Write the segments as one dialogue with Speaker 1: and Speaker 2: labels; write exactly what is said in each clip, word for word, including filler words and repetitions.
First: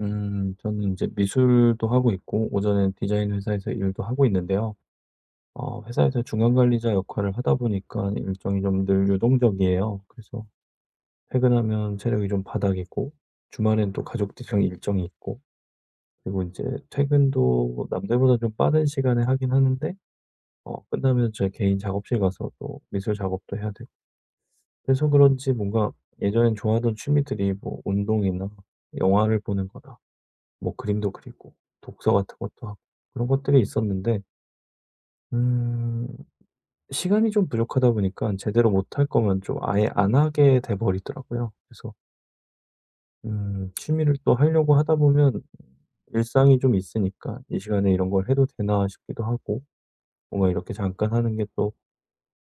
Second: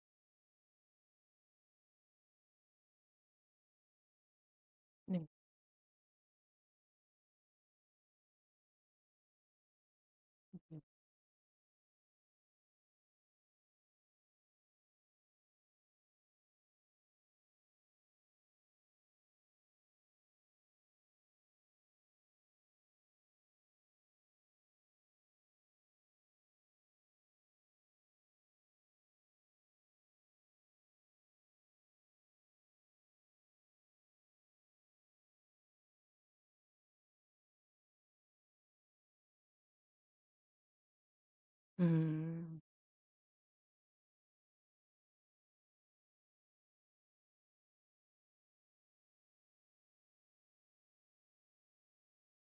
Speaker 1: 음 저는 이제 미술도 하고 있고, 오전엔 디자인 회사에서 일도 하고 있는데요.
Speaker 2: 네.
Speaker 1: 어 회사에서 중간 관리자 역할을 하다 보니까 일정이 좀 늘 유동적이에요. 그래서
Speaker 2: 네.
Speaker 1: 퇴근하면 체력이 좀 바닥이고, 주말엔 또 가족들이랑 일정이 있고, 그리고 이제 퇴근도 남들보다 좀 빠른 시간에 하긴 하는데, 어 끝나면 제 개인 작업실 가서 또 미술 작업도 해야 되고. 그래서 그런지 뭔가 예전엔 좋아하던 취미들이, 뭐 운동이나 영화를 보는 거나, 뭐 그림도 그리고 독서 같은 것도 하고, 그런 것들이 있었는데, 음 시간이 좀 부족하다 보니까 제대로 못 할 거면 좀 아예 안 하게 돼 버리더라고요. 그래서
Speaker 2: 음.
Speaker 1: 음 취미를 또 하려고 하다 보면 일상이 좀 있으니까 '이 시간에 이런 걸 해도 되나?' 싶기도 하고, 뭔가 이렇게 잠깐 하는 게 또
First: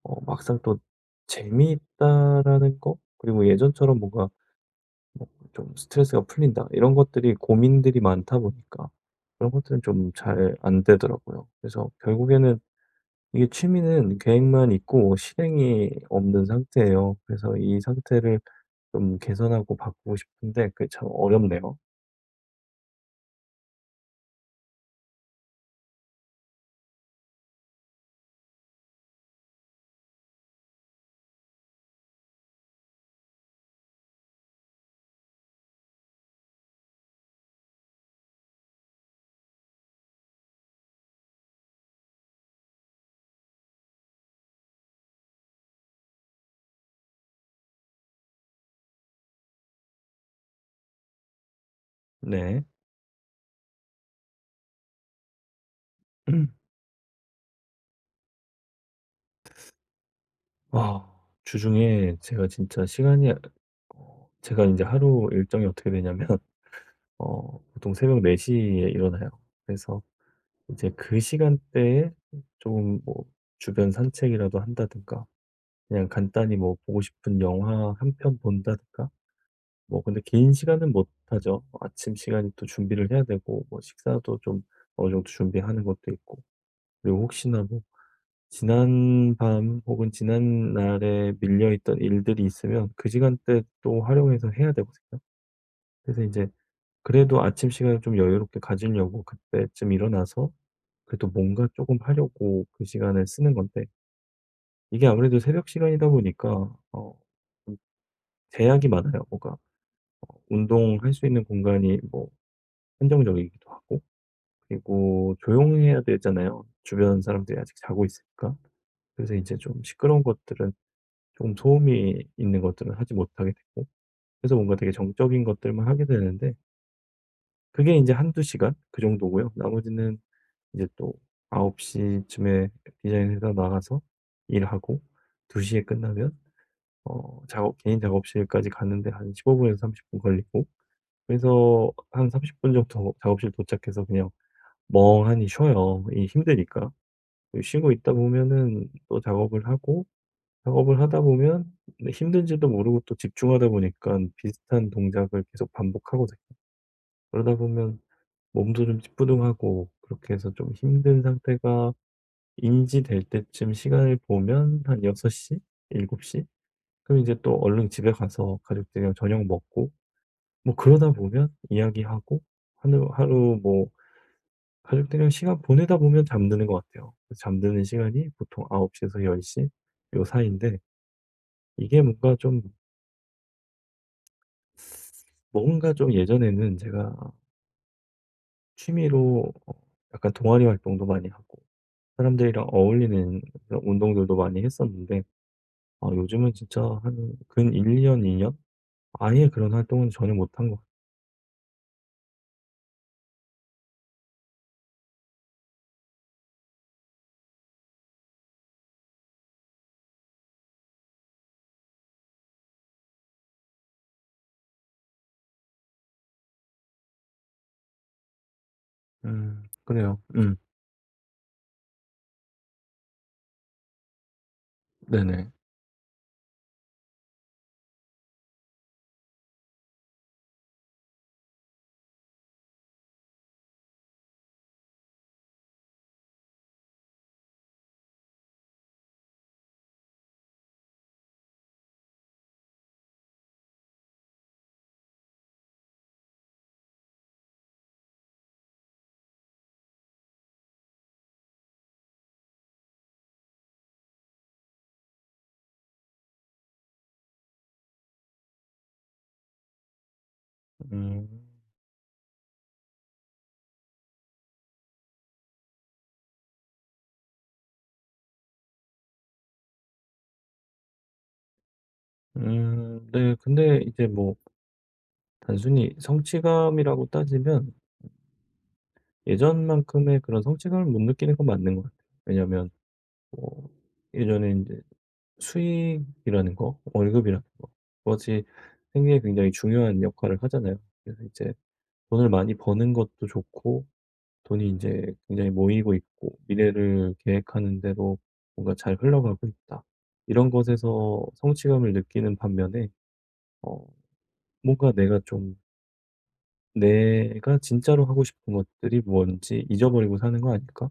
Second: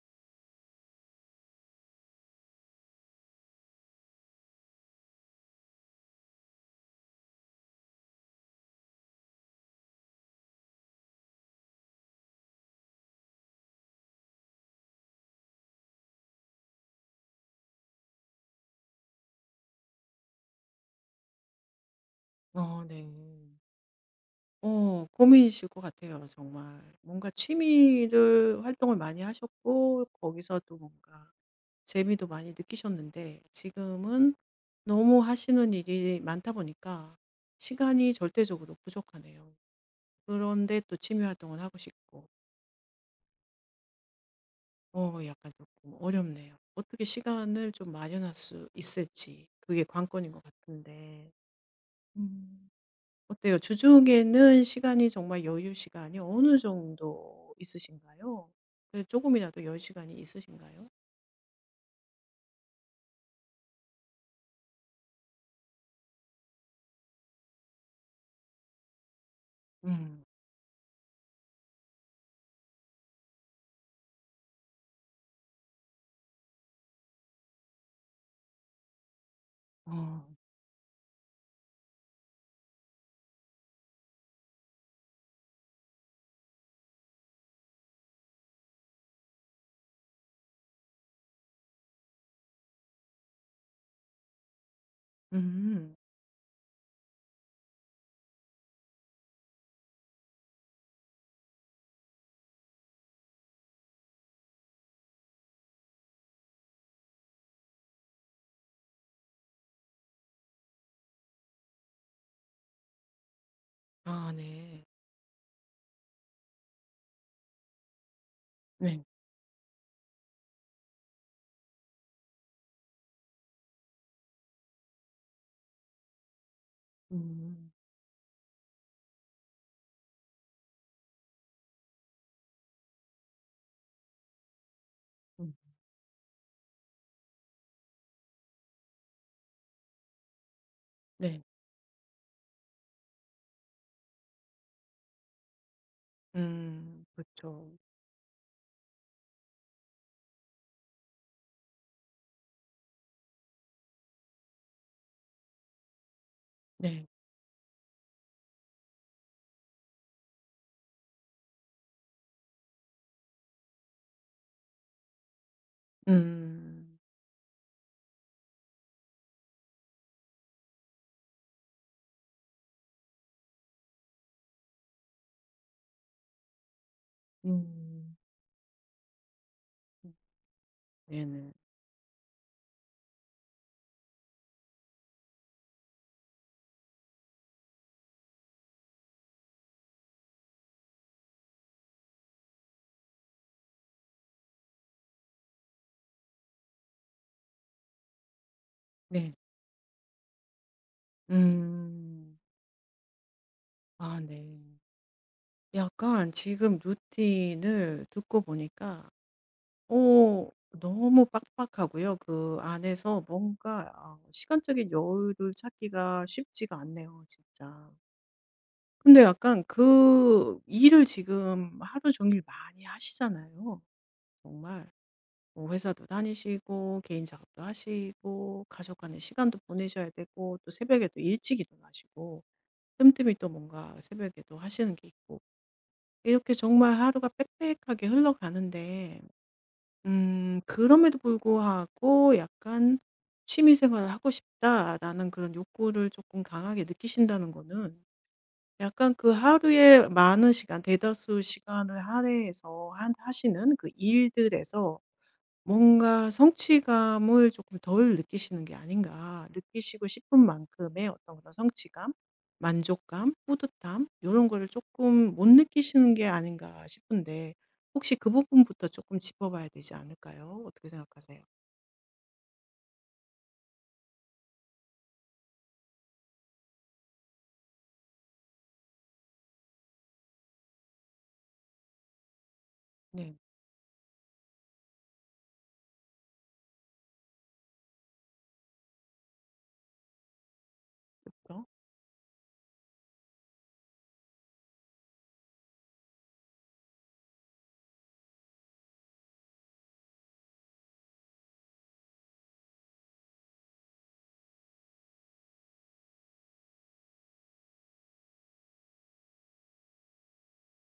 Speaker 1: 어 막상 또 재미있다라는 거, 그리고 예전처럼 뭔가 뭐 좀 스트레스가 풀린다. 이런 것들이, 고민들이 많다 보니까 그런 것들은 좀 잘 안 되더라고요. 그래서 결국에는 이게 취미는 계획만 있고 실행이 없는 상태예요. 그래서 이 상태를 좀 개선하고 바꾸고 싶은데 그게 참 어렵네요.
Speaker 2: 어 네. 어 고민이실 것 같아요, 정말. 뭔가 취미를 활동을 많이 하셨고 거기서 또 뭔가 재미도 많이 느끼셨는데, 지금은 너무 하시는 일이 많다 보니까 시간이 절대적으로 부족하네요. 그런데 또 취미 활동을 하고 싶고 어 약간 조금 어렵네요. 어떻게 시간을 좀 마련할 수 있을지, 그게 관건인 것 같은데.
Speaker 1: 네.
Speaker 2: 음. 어때요? 주중에는 시간이 정말, 여유 시간이 어느 정도 있으신가요? 그 조금이라도 여유 시간이 있으신가요?
Speaker 1: 아, 주중에 제가 진짜 시간이, 어, 제가 이제 하루 일정이 어떻게 되냐면, 어 보통 새벽 네 시에 일어나요. 그래서
Speaker 2: 음.
Speaker 1: 이제 그 시간대에 조금, 뭐 주변 산책이라도 한다든가, 그냥 간단히 뭐 보고 싶은 영화 한 편 본다든가, 뭐 근데
Speaker 2: 어.
Speaker 1: 긴 시간은 못 하죠. 아침 시간이 또 준비를 해야 되고, 뭐 식사도 좀 어느 정도 준비하는 것도 있고, 그리고 혹시나 뭐 지난 밤 혹은 지난 날에 밀려 있던 일들이 있으면 그 시간대 또 활용해서 해야 되거든요.
Speaker 2: 음.
Speaker 1: 그래서 이제 그래도 아침 시간을 좀 여유롭게 가지려고 그때쯤 일어나서, 그래도 뭔가 조금 하려고 그 시간을 쓰는 건데, 이게 아무래도 새벽 시간이다 보니까 어 좀 제약이 많아요, 뭐가. 어 운동할 수 있는 공간이 뭐 한정적이기도 하고,
Speaker 2: 아 네.
Speaker 1: 그리고 조용해야 되잖아요. 주변 사람들이 아직 자고 있으니까.
Speaker 2: 네.
Speaker 1: 그래서 이제 좀 시끄러운 것들은, 조금 소음이 있는 것들은 하지 못하게 되고, 그래서 뭔가 되게 정적인 것들만 하게 되는데,
Speaker 2: 음.
Speaker 1: 그게 이제 한두 시간 그 정도고요. 나머지는 이제 또아홉 시 쯤에 디자인 회사 나가서 일하고,
Speaker 2: 음.
Speaker 1: 두 시에 끝나면 어 작업 개인 작업실까지 가는데 한 십오 에서 삼십 분 걸리고,
Speaker 2: 네.
Speaker 1: 그래서 한 삼십 분 정도 작업실 도착해서 그냥 멍하니 쉬어요, 이 힘드니까.
Speaker 2: 음.
Speaker 1: 그,
Speaker 2: 그쵸.
Speaker 1: 쉬고 있다 보면은 또 작업을 하고, 작업을 하다 보면 힘든지도 모르고 또 집중하다 보니까 비슷한 동작을 계속 반복하거든요.
Speaker 2: 네.
Speaker 1: 그러다 보면 몸도 좀 찌뿌둥하고, 그렇게 해서 좀 힘든 상태가 인지될 때쯤 시간을 보면 한여섯 시, 일곱 시.
Speaker 2: 음.
Speaker 1: 그럼 이제 또 얼른 집에 가서 가족들이랑 저녁 먹고, 뭐 그러다 보면 이야기하고, 하루 하루 뭐 가족들이랑 시간 보내다 보면 잠드는 것 같아요. 잠드는
Speaker 2: 음.
Speaker 1: 시간이 보통 아홉 시에서1 0요 사이인데,
Speaker 2: 네네.
Speaker 1: 이게 뭔가 좀, 뭔가 좀 예전에는 제가 취미로, 어 약간 동아리 활동도 많이 하고 사람들이랑 어울리는 그런 운동들도 많이 했었는데, 아 요즘은 진짜 한 근 한두 해
Speaker 2: 네.
Speaker 1: 아예 그런 활동은 전혀 못한 것 같아요.
Speaker 2: 음. 아 네. 약간 지금 루틴을 듣고 보니까 어 너무 빡빡하고요. 그 안에서 뭔가 아 시간적인 여유를 찾기가 쉽지가 않네요, 진짜. 근데
Speaker 1: 음
Speaker 2: 약간
Speaker 1: 그래요. 음.
Speaker 2: 그 일을 지금 하루 종일 많이 하시잖아요, 정말.
Speaker 1: 네네.
Speaker 2: 뭐 회사도 다니시고 개인 작업도 하시고 가족 간의 시간도 보내셔야 되고, 또 새벽에 또 일찍 일어나시고, 틈틈이 또 뭔가 새벽에 도 하시는 게 있고, 이렇게 정말 하루가 빽빽하게 흘러가는데, 음 그럼에도 불구하고 약간 '취미 생활을 하고 싶다.'라는 그런 욕구를 조금 강하게 느끼신다는 거는, 약간 그 하루에 많은 시간, 대다수 시간을 할애해서 한 하시는 그 일들에서 뭔가 성취감을 조금 덜 느끼시는 게 아닌가. 느끼시고 싶은 만큼의 어떤 그런
Speaker 1: 음.
Speaker 2: 성취감, 만족감, 뿌듯함 이런 거를 조금 못 느끼시는 게 아닌가 싶은데, 혹시 그 부분부터 조금 짚어 봐야 되지 않을까요? 어떻게 생각하세요?
Speaker 1: 음 네, 근데 이제 뭐 단순히 성취감이라고 따지면 예전만큼의 그런 성취감을 못 느끼는 건 맞는 것 같아요. 왜냐면
Speaker 2: 네.
Speaker 1: 뭐, 예전에 이제 수익이라는 거, 월급이라는 거, 그것이 생계에 굉장히 중요한 역할을 하잖아요. 그래서
Speaker 2: 그렇
Speaker 1: 이제
Speaker 2: 죠
Speaker 1: 돈을 많이 버는 것도 좋고, 돈이 이제 굉장히 모이고 있고, 미래를 계획하는 대로 뭔가 잘 흘러가고 있다, 이런 것에서 성취감을 느끼는 반면에, 어 뭔가 내가 좀 '내가 진짜로 하고 싶은 것들이 뭔지 잊어버리고 사는 거 아닐까?'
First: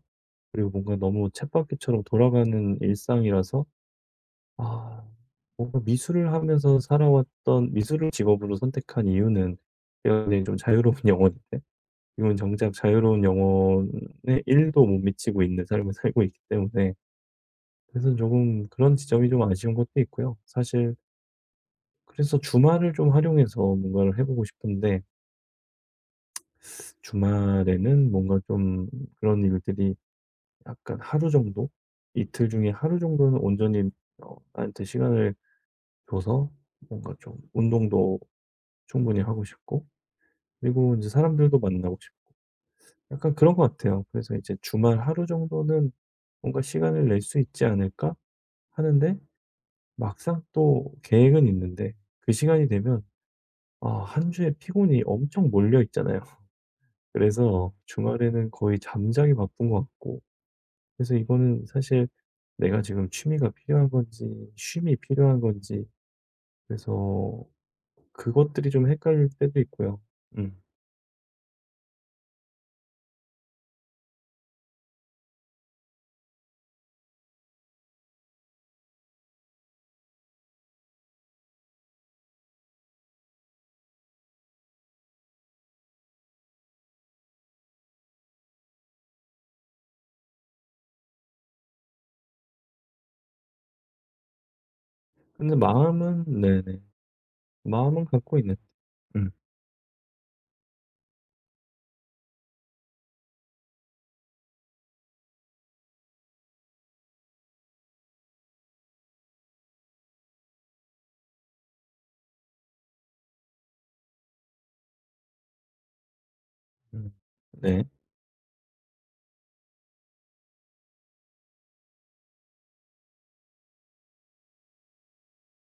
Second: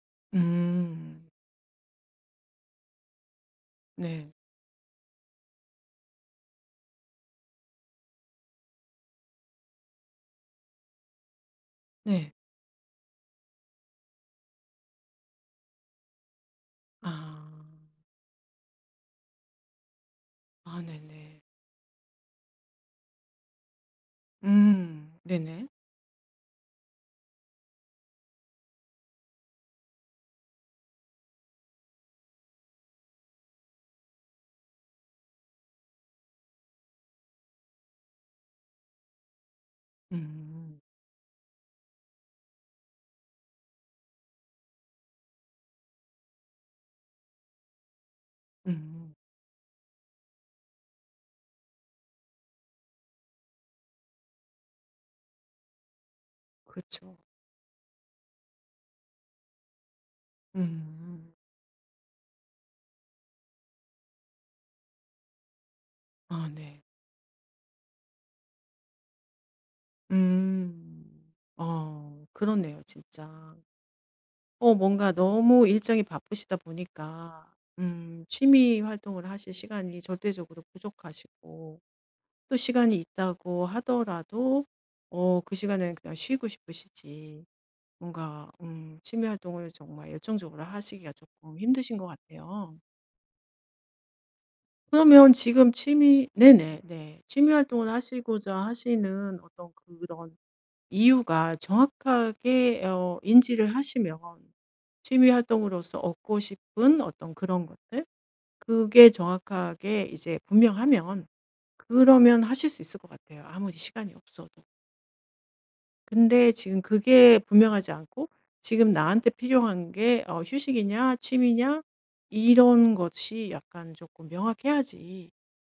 Speaker 1: 그리고 뭔가
Speaker 2: 음.
Speaker 1: 너무 쳇바퀴처럼 돌아가는 일상이라서,
Speaker 2: 네.
Speaker 1: '아, 뭔가 미술을 하면서 살아왔던, 미술을 직업으로 선택한 이유는 굉장히 좀 자유로운 영혼인데'
Speaker 2: 네.
Speaker 1: 이건 정작 자유로운 영혼에 일도 못 미치고 있는 삶을 살고 있기 때문에.
Speaker 2: 아.
Speaker 1: 그래서 조금 그런 지점이 좀 아쉬운 것도 있고요,
Speaker 2: 아
Speaker 1: 사실.
Speaker 2: 네네.
Speaker 1: 그래서 주말을 좀 활용해서 뭔가를 해 보고 싶은데,
Speaker 2: 음. 네네.
Speaker 1: 주말에는 뭔가 좀 그런 일들이, 약간 하루 정도? 이틀 중에 하루 정도는 온전히 어 나한테 시간을 줘서 뭔가 좀 운동도 충분히 하고 싶고,
Speaker 2: 음.
Speaker 1: 그리고 이제 사람들도 만나고 싶고, 약간 그런 것 같아요. 그래서 이제 '주말 하루 정도는 뭔가 시간을 낼 수 있지 않을까?'
Speaker 2: 음.
Speaker 1: 하는데, 막상 또 계획은 있는데 그 시간이 되면, 아 한 주에 피곤이 엄청 몰려 있잖아요.
Speaker 2: 그렇죠.
Speaker 1: 그래서 주말에는 거의 잠자기 바쁜 것 같고, 그래서
Speaker 2: 음.
Speaker 1: 이거는, 사실 내가 지금 취미가 필요한 건지 쉼이 필요한 건지,
Speaker 2: 아 네.
Speaker 1: 그래서 그것들이 좀 헷갈릴 때도 있고요. 음.
Speaker 2: 음. 어 그렇네요, 진짜. 어 뭔가 너무 일정이 바쁘시다 보니까 음 취미 활동을 하실 시간이 절대적으로 부족하시고, 또 시간이 있다고 하더라도 어 그 시간에는 그냥 쉬고 싶으시지 뭔가 음 취미 활동을 정말 열정적으로 하시기가 조금 힘드신 것 같아요. 그러면
Speaker 1: 근데
Speaker 2: 지금
Speaker 1: 마음은,
Speaker 2: 취미, 네네
Speaker 1: 네네.
Speaker 2: 네. 취미 활동을
Speaker 1: 마음은 갖고
Speaker 2: 하시고자
Speaker 1: 있는. 음.
Speaker 2: 하시는 어떤 그런 이유가 정확하게 어 인지를 하시면, 취미 활동으로서 얻고 싶은 어떤 그런 것들, 그게 정확하게 이제 분명하면 그러면 하실 수 있을 것 같아요, 아무리 시간이 없어도. 근데 지금
Speaker 1: 음.
Speaker 2: 그게
Speaker 1: 네.
Speaker 2: 분명하지 않고, 지금 나한테 필요한 게 어 휴식이냐 취미냐, 이런 것이 약간 조금 명확해야지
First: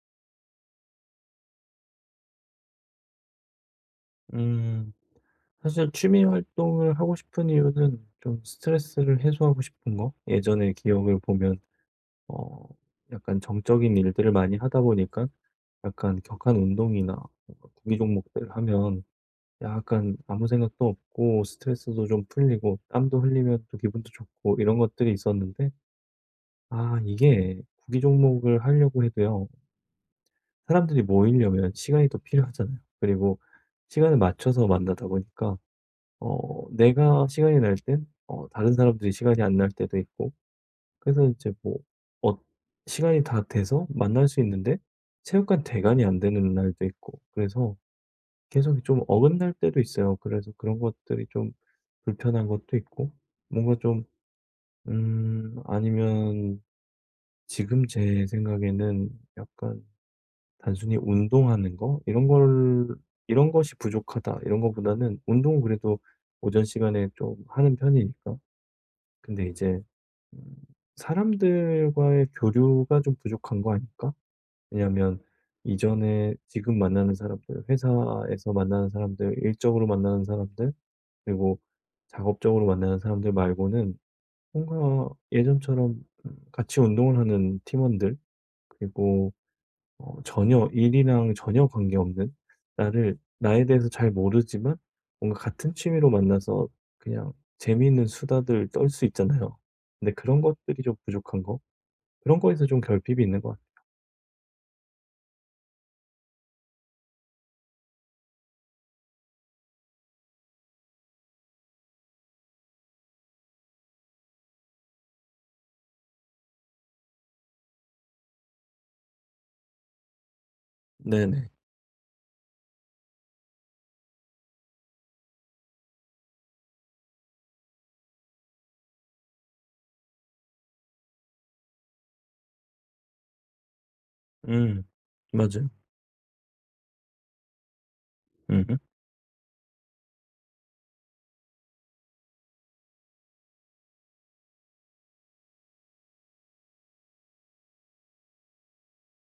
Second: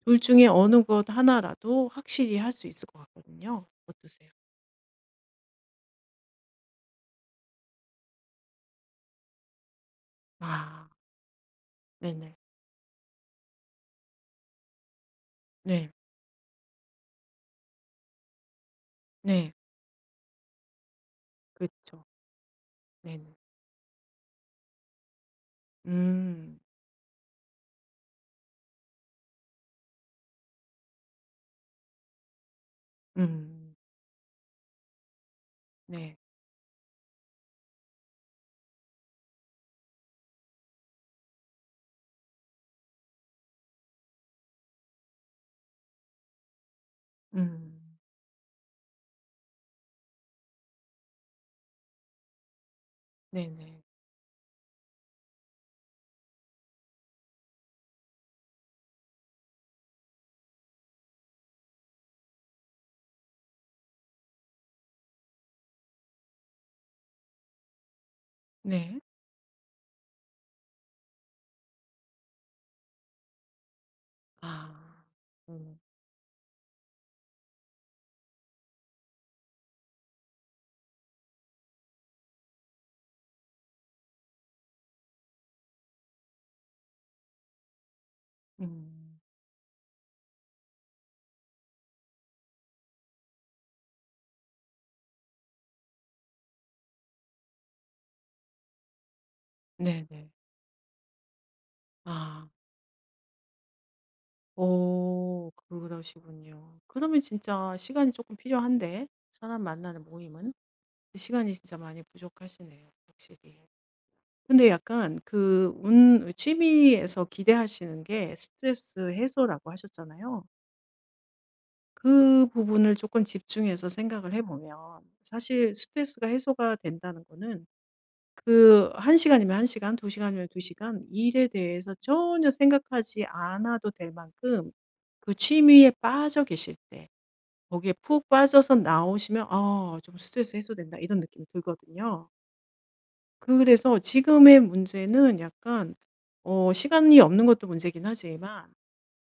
Speaker 2: 둘 중에 어느 것 하나라도 확실히 할 수 있을 것 같거든요. 어떠세요?
Speaker 1: 음. 사실 취미 활동을 하고 싶은 이유는 좀 스트레스를 해소하고 싶은 거. 예전의
Speaker 2: 아
Speaker 1: 기억을 보면
Speaker 2: 네네.
Speaker 1: 어 약간 정적인 일들을 많이 하다 보니까,
Speaker 2: 네.
Speaker 1: 약간 격한 운동이나 뭔가 구기 종목들 하면
Speaker 2: 네.
Speaker 1: 약간 아무 생각도 없고
Speaker 2: 그쵸.
Speaker 1: 스트레스도 좀 풀리고 땀도
Speaker 2: 네네.
Speaker 1: 흘리면 또 기분도 좋고, 이런 것들이 있었는데.
Speaker 2: 음.
Speaker 1: 아 이게 구기 종목을 하려고 해도요, 사람들이 모이려면 시간이 또 필요하잖아요. 그리고
Speaker 2: 음.
Speaker 1: 시간을 맞춰서 만나다 보니까,
Speaker 2: 네.
Speaker 1: 어 내가 시간이 날 땐 어 다른 사람들이 시간이 안 날 때도 있고, 그래서 이제 뭐 어 시간이 다 돼서 만날 수 있는데 체육관 대관이 안 되는 날도 있고, 그래서
Speaker 2: 음.
Speaker 1: 계속 좀 어긋날 때도 있어요. 그래서 그런 것들이 좀 불편한 것도 있고, 뭔가
Speaker 2: 네네.
Speaker 1: 좀, 음 아니면 지금 제 생각에는, 약간 단순히 운동하는 거 이런 걸, '이런 것이 부족하다.' 이런 것보다는, 운동은 그래도 오전 시간에 좀 하는 편이니까.
Speaker 2: 네.
Speaker 1: 근데 이제 음 사람들과의 교류가 좀 부족한 거 아닐까?
Speaker 2: 아.
Speaker 1: 왜냐면
Speaker 2: 음.
Speaker 1: 이전에, 지금 만나는 사람들, 회사에서 만나는 사람들, 일적으로 만나는 사람들, 그리고 작업적으로 만나는 사람들 말고는, 뭔가 예전처럼 음 같이 운동을 하는 팀원들,
Speaker 2: 음.
Speaker 1: 그리고 어 전혀 일이랑 전혀 관계없는, 나를, 나에 대해서 잘 모르지만 뭔가 같은 취미로 만나서 그냥 재미있는 수다들 떨 수 있잖아요. 근데
Speaker 2: 네네.
Speaker 1: 그런 것들이 좀 부족한 거? 그런
Speaker 2: 아.
Speaker 1: 거에서 좀 결핍이 있는 것 같아요.
Speaker 2: 오, 그러시군요. 그러면 진짜 시간이 조금 필요한데 사람 만나는 모임은? 시간이 진짜 많이 부족하시네요, 확실히. 근데 약간 그 운 취미에서 기대하시는 게 스트레스 해소라고 하셨잖아요.
Speaker 1: 네네.
Speaker 2: 그 부분을 조금 집중해서 생각을 해 보면, 사실 스트레스가 해소가 된다는 거는 그 한 시간이면 한 시간, 두 시간이면 두 시간 일에 대해서 전혀 생각하지 않아도 될 만큼
Speaker 1: 음.
Speaker 2: 그
Speaker 1: 맞아요.
Speaker 2: 취미에 빠져 계실 때, 거기에 푹 빠져서
Speaker 1: 음음.
Speaker 2: 나오시면 '아 좀 스트레스 해소된다.' 이런 느낌이 들거든요. 그래서 지금의 문제는 약간 어 시간이 없는 것도 문제긴 하지만,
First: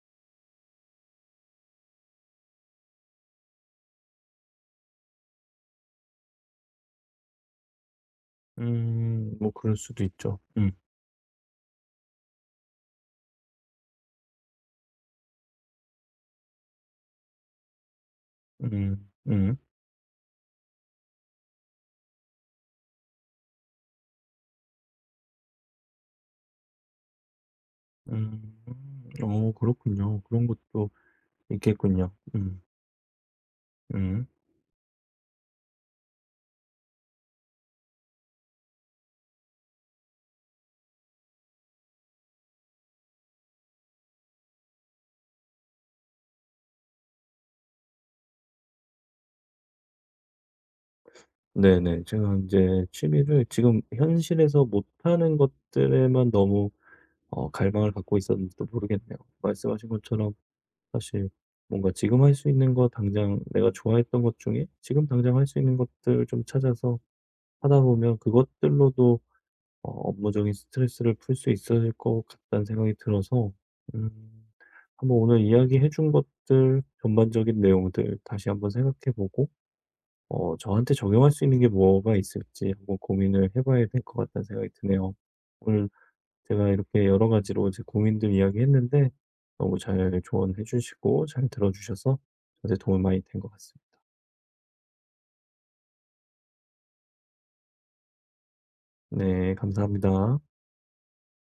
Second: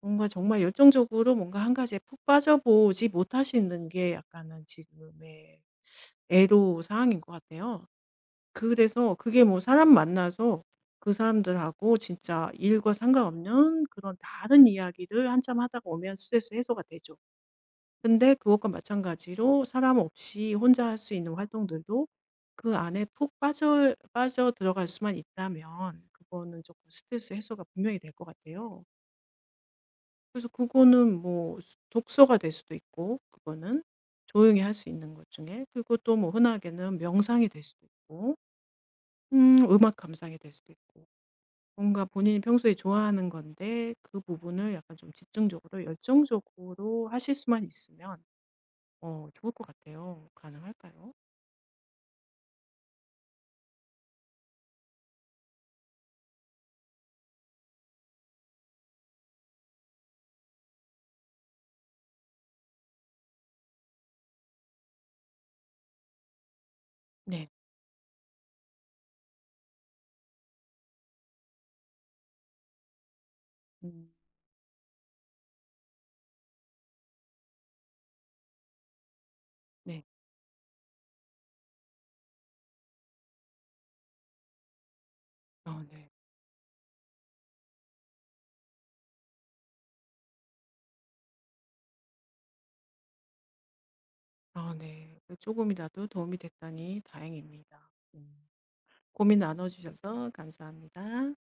Speaker 2: 뭔가 정말 열정적으로 뭔가 한 가지에 푹 빠져보지 못하시는 게 약간은 지금의 애로사항인 것 같아요. 그래서
Speaker 1: 음.
Speaker 2: 그게
Speaker 1: 뭐
Speaker 2: 뭐
Speaker 1: 그럴
Speaker 2: 사람
Speaker 1: 수도 있죠.
Speaker 2: 만나서
Speaker 1: 음.
Speaker 2: 그 사람들하고 진짜 일과 상관없는 그런 다른 이야기를 한참 하다가 오면 스트레스 해소가 되죠. 근데 그것과
Speaker 1: 음. 음.
Speaker 2: 마찬가지로 사람 없이 혼자 할 수 있는 활동들도 그 안에 푹 빠져 빠져들어갈 수만 있다면 그거는 조금 스트레스 해소가 분명히 될 것
Speaker 1: 음.
Speaker 2: 같아요.
Speaker 1: 어, 그렇군요. 그런
Speaker 2: 그래서
Speaker 1: 것도
Speaker 2: 그거는 뭐 수
Speaker 1: 있겠군요.
Speaker 2: 독서가 될
Speaker 1: 음.
Speaker 2: 수도 있고, 그거는
Speaker 1: 음.
Speaker 2: 조용히 할 수 있는 것 중에. 그리고 또 뭐 흔하게는 명상이 될 수도 있고 음 음악 감상이 될 수도 있고, 뭔가 본인이 평소에 좋아하는 건데 그 부분을 약간 좀 집중적으로 열정적으로 하실 수만 있으면 어 좋을 것 같아요. 가능할까요?
Speaker 1: 네네. 제가 이제 취미를 지금 현실에서 못하는 것들에만 너무 어 갈망을 갖고 있었는지도 모르겠네요. 말씀하신 것처럼 사실 뭔가 지금 할 수 있는 거, 당장 내가 좋아했던 것 중에 지금 당장 할 수 있는 것들 좀 찾아서
Speaker 2: 네.
Speaker 1: 하다 보면 그것들로도 어 업무적인 스트레스를 풀 수 있을 것 같다는 생각이 들어서,
Speaker 2: 음
Speaker 1: 음 한번 오늘 이야기해 준 것들 전반적인 내용들 다시 한번 생각해 보고
Speaker 2: 네.
Speaker 1: 어 저한테 적용할 수 있는 게 뭐가 있을지 한번 고민을 해 봐야 될 것 같다는 생각이 드네요.
Speaker 2: 아
Speaker 1: 오늘
Speaker 2: 네.
Speaker 1: 제가 이렇게 여러 가지로 제 고민들 이야기했는데 너무 잘 조언해 주시고 잘 들어 주셔서 저한테 도움이 많이 된 것 같습니다.
Speaker 2: 아 네. 조금이라도 도움이 됐다니 다행입니다. 음. 고민
Speaker 1: 네,
Speaker 2: 나눠 주셔서
Speaker 1: 감사합니다.
Speaker 2: 감사합니다.